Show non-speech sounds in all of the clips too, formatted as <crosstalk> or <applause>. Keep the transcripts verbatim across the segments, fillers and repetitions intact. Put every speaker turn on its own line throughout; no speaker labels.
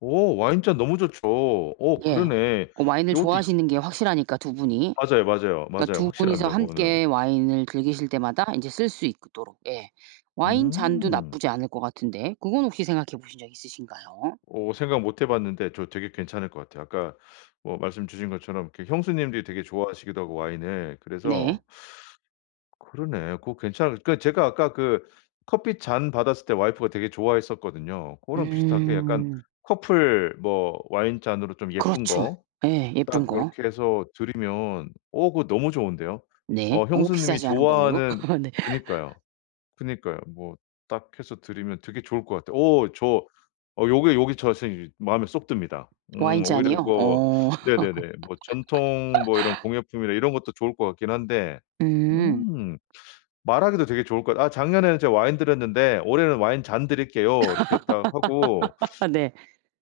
오 와인 잔 너무 좋죠. 어
예.
그러네.
고 와인을
요것도 이
좋아하시는 게 확실하니까 두 분이.
맞아요, 맞아요,
그러니까
맞아요.
두 분이서
확실합니다, 고거는.
함께 와인을 즐기실 때마다 인제 쓸 수 있도록 예. 와인 잔도
음.
나쁘지 않을 것 같은데 그건 혹시 생각해 보신 적 있으신가요?
어 생각 못해봤는데 저 되게 괜찮을 것 같아요. 그러니까 뭐 말씀 주신 것처럼 이렇게 형수님들이 되게 좋아하시기도 하고, 와인을.
네.
그래서 그러네. 그거 괜찮을 그 제가 아까 그 커피 잔 받았을 때 와이프가 되게 좋아했었거든요. 그거랑 비슷하게 약간
음.
커플 뭐 와인 잔으로 좀 예쁜
그렇죠.
거
예 예쁜
딱
거.
요렇게 해서 드리면 어 그거 너무 좋은데요.
네.
어
너무
형수님이
비싸지 않은 걸로.
좋아하는
<laughs> 네.
그니까요.
<laughs>
그니까요. 뭐 딱 해서 드리면 되게 좋을 것 같아요. 오 저 어 요게, 요게 저 선생님 마음에 쏙 듭니다.
와인
음 오히려
잔이요?
뭐
어.
네네네 뭐 전통 뭐 이런
<laughs>
공예품이나 이런 것도 좋을 것 같긴 한데
음.
음. 말하기도 되게 좋을 것 같 아 "작년에는 제가 와인 드렸는데 올해는 와인 잔 드릴게요." 이렇게 딱 하고
<laughs> 네.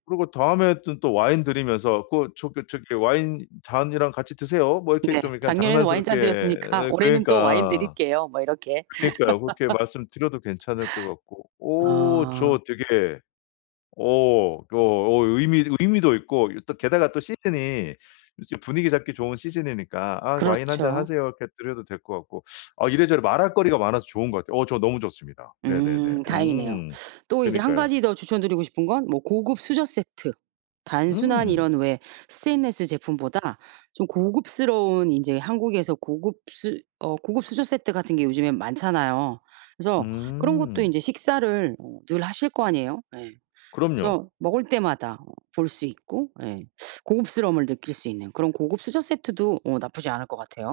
그러고 다음에는 또 와인 드리면서 그 저기 저기 "와인 잔이랑 같이 드세요." 뭐 이렇게
네.
좀 약간
작년에는 와인잔
장난스럽게
드렸으니까
어
올해는 또 와인
그니까.
드릴게요. 뭐 이렇게.
그러니까요 그렇게 말씀드려도 괜찮을 것 같고.
<laughs>
오
아.
저 되게 어 그 어 의미 의미도 있고 이 또 게다가 또 시즌이 이제 분위기 잡기 좋은 시즌이니까 아 "와인 한 잔
그렇죠.
하세요." 이렇게 드려도 될 것 같고. 아 이래저래 말할 거리가 많아서 좋은 것 같아요. 어 저 너무 좋습니다. 네네네.
음 다행이네요.
응.
또 이제 한
그니까요.
가지 더 추천드리고 싶은 건 뭐 고급 수저 세트. 단순한
음.
이런 왜 스테인리스 제품보다 좀 고급스러운 인제 한국에서 고급 수 어 고급 수저 세트 같은 게 요즘에 많잖아요. 그래서 그런 것도
음.
이제 식사를 늘 하실 거 아니에요. 예.
그럼요.
그래서 먹을 때마다 볼 수 있고 예 고급스러움을 느낄 수 있는 그런 고급 수저 세트도 어 나쁘지 않을 것 같아요.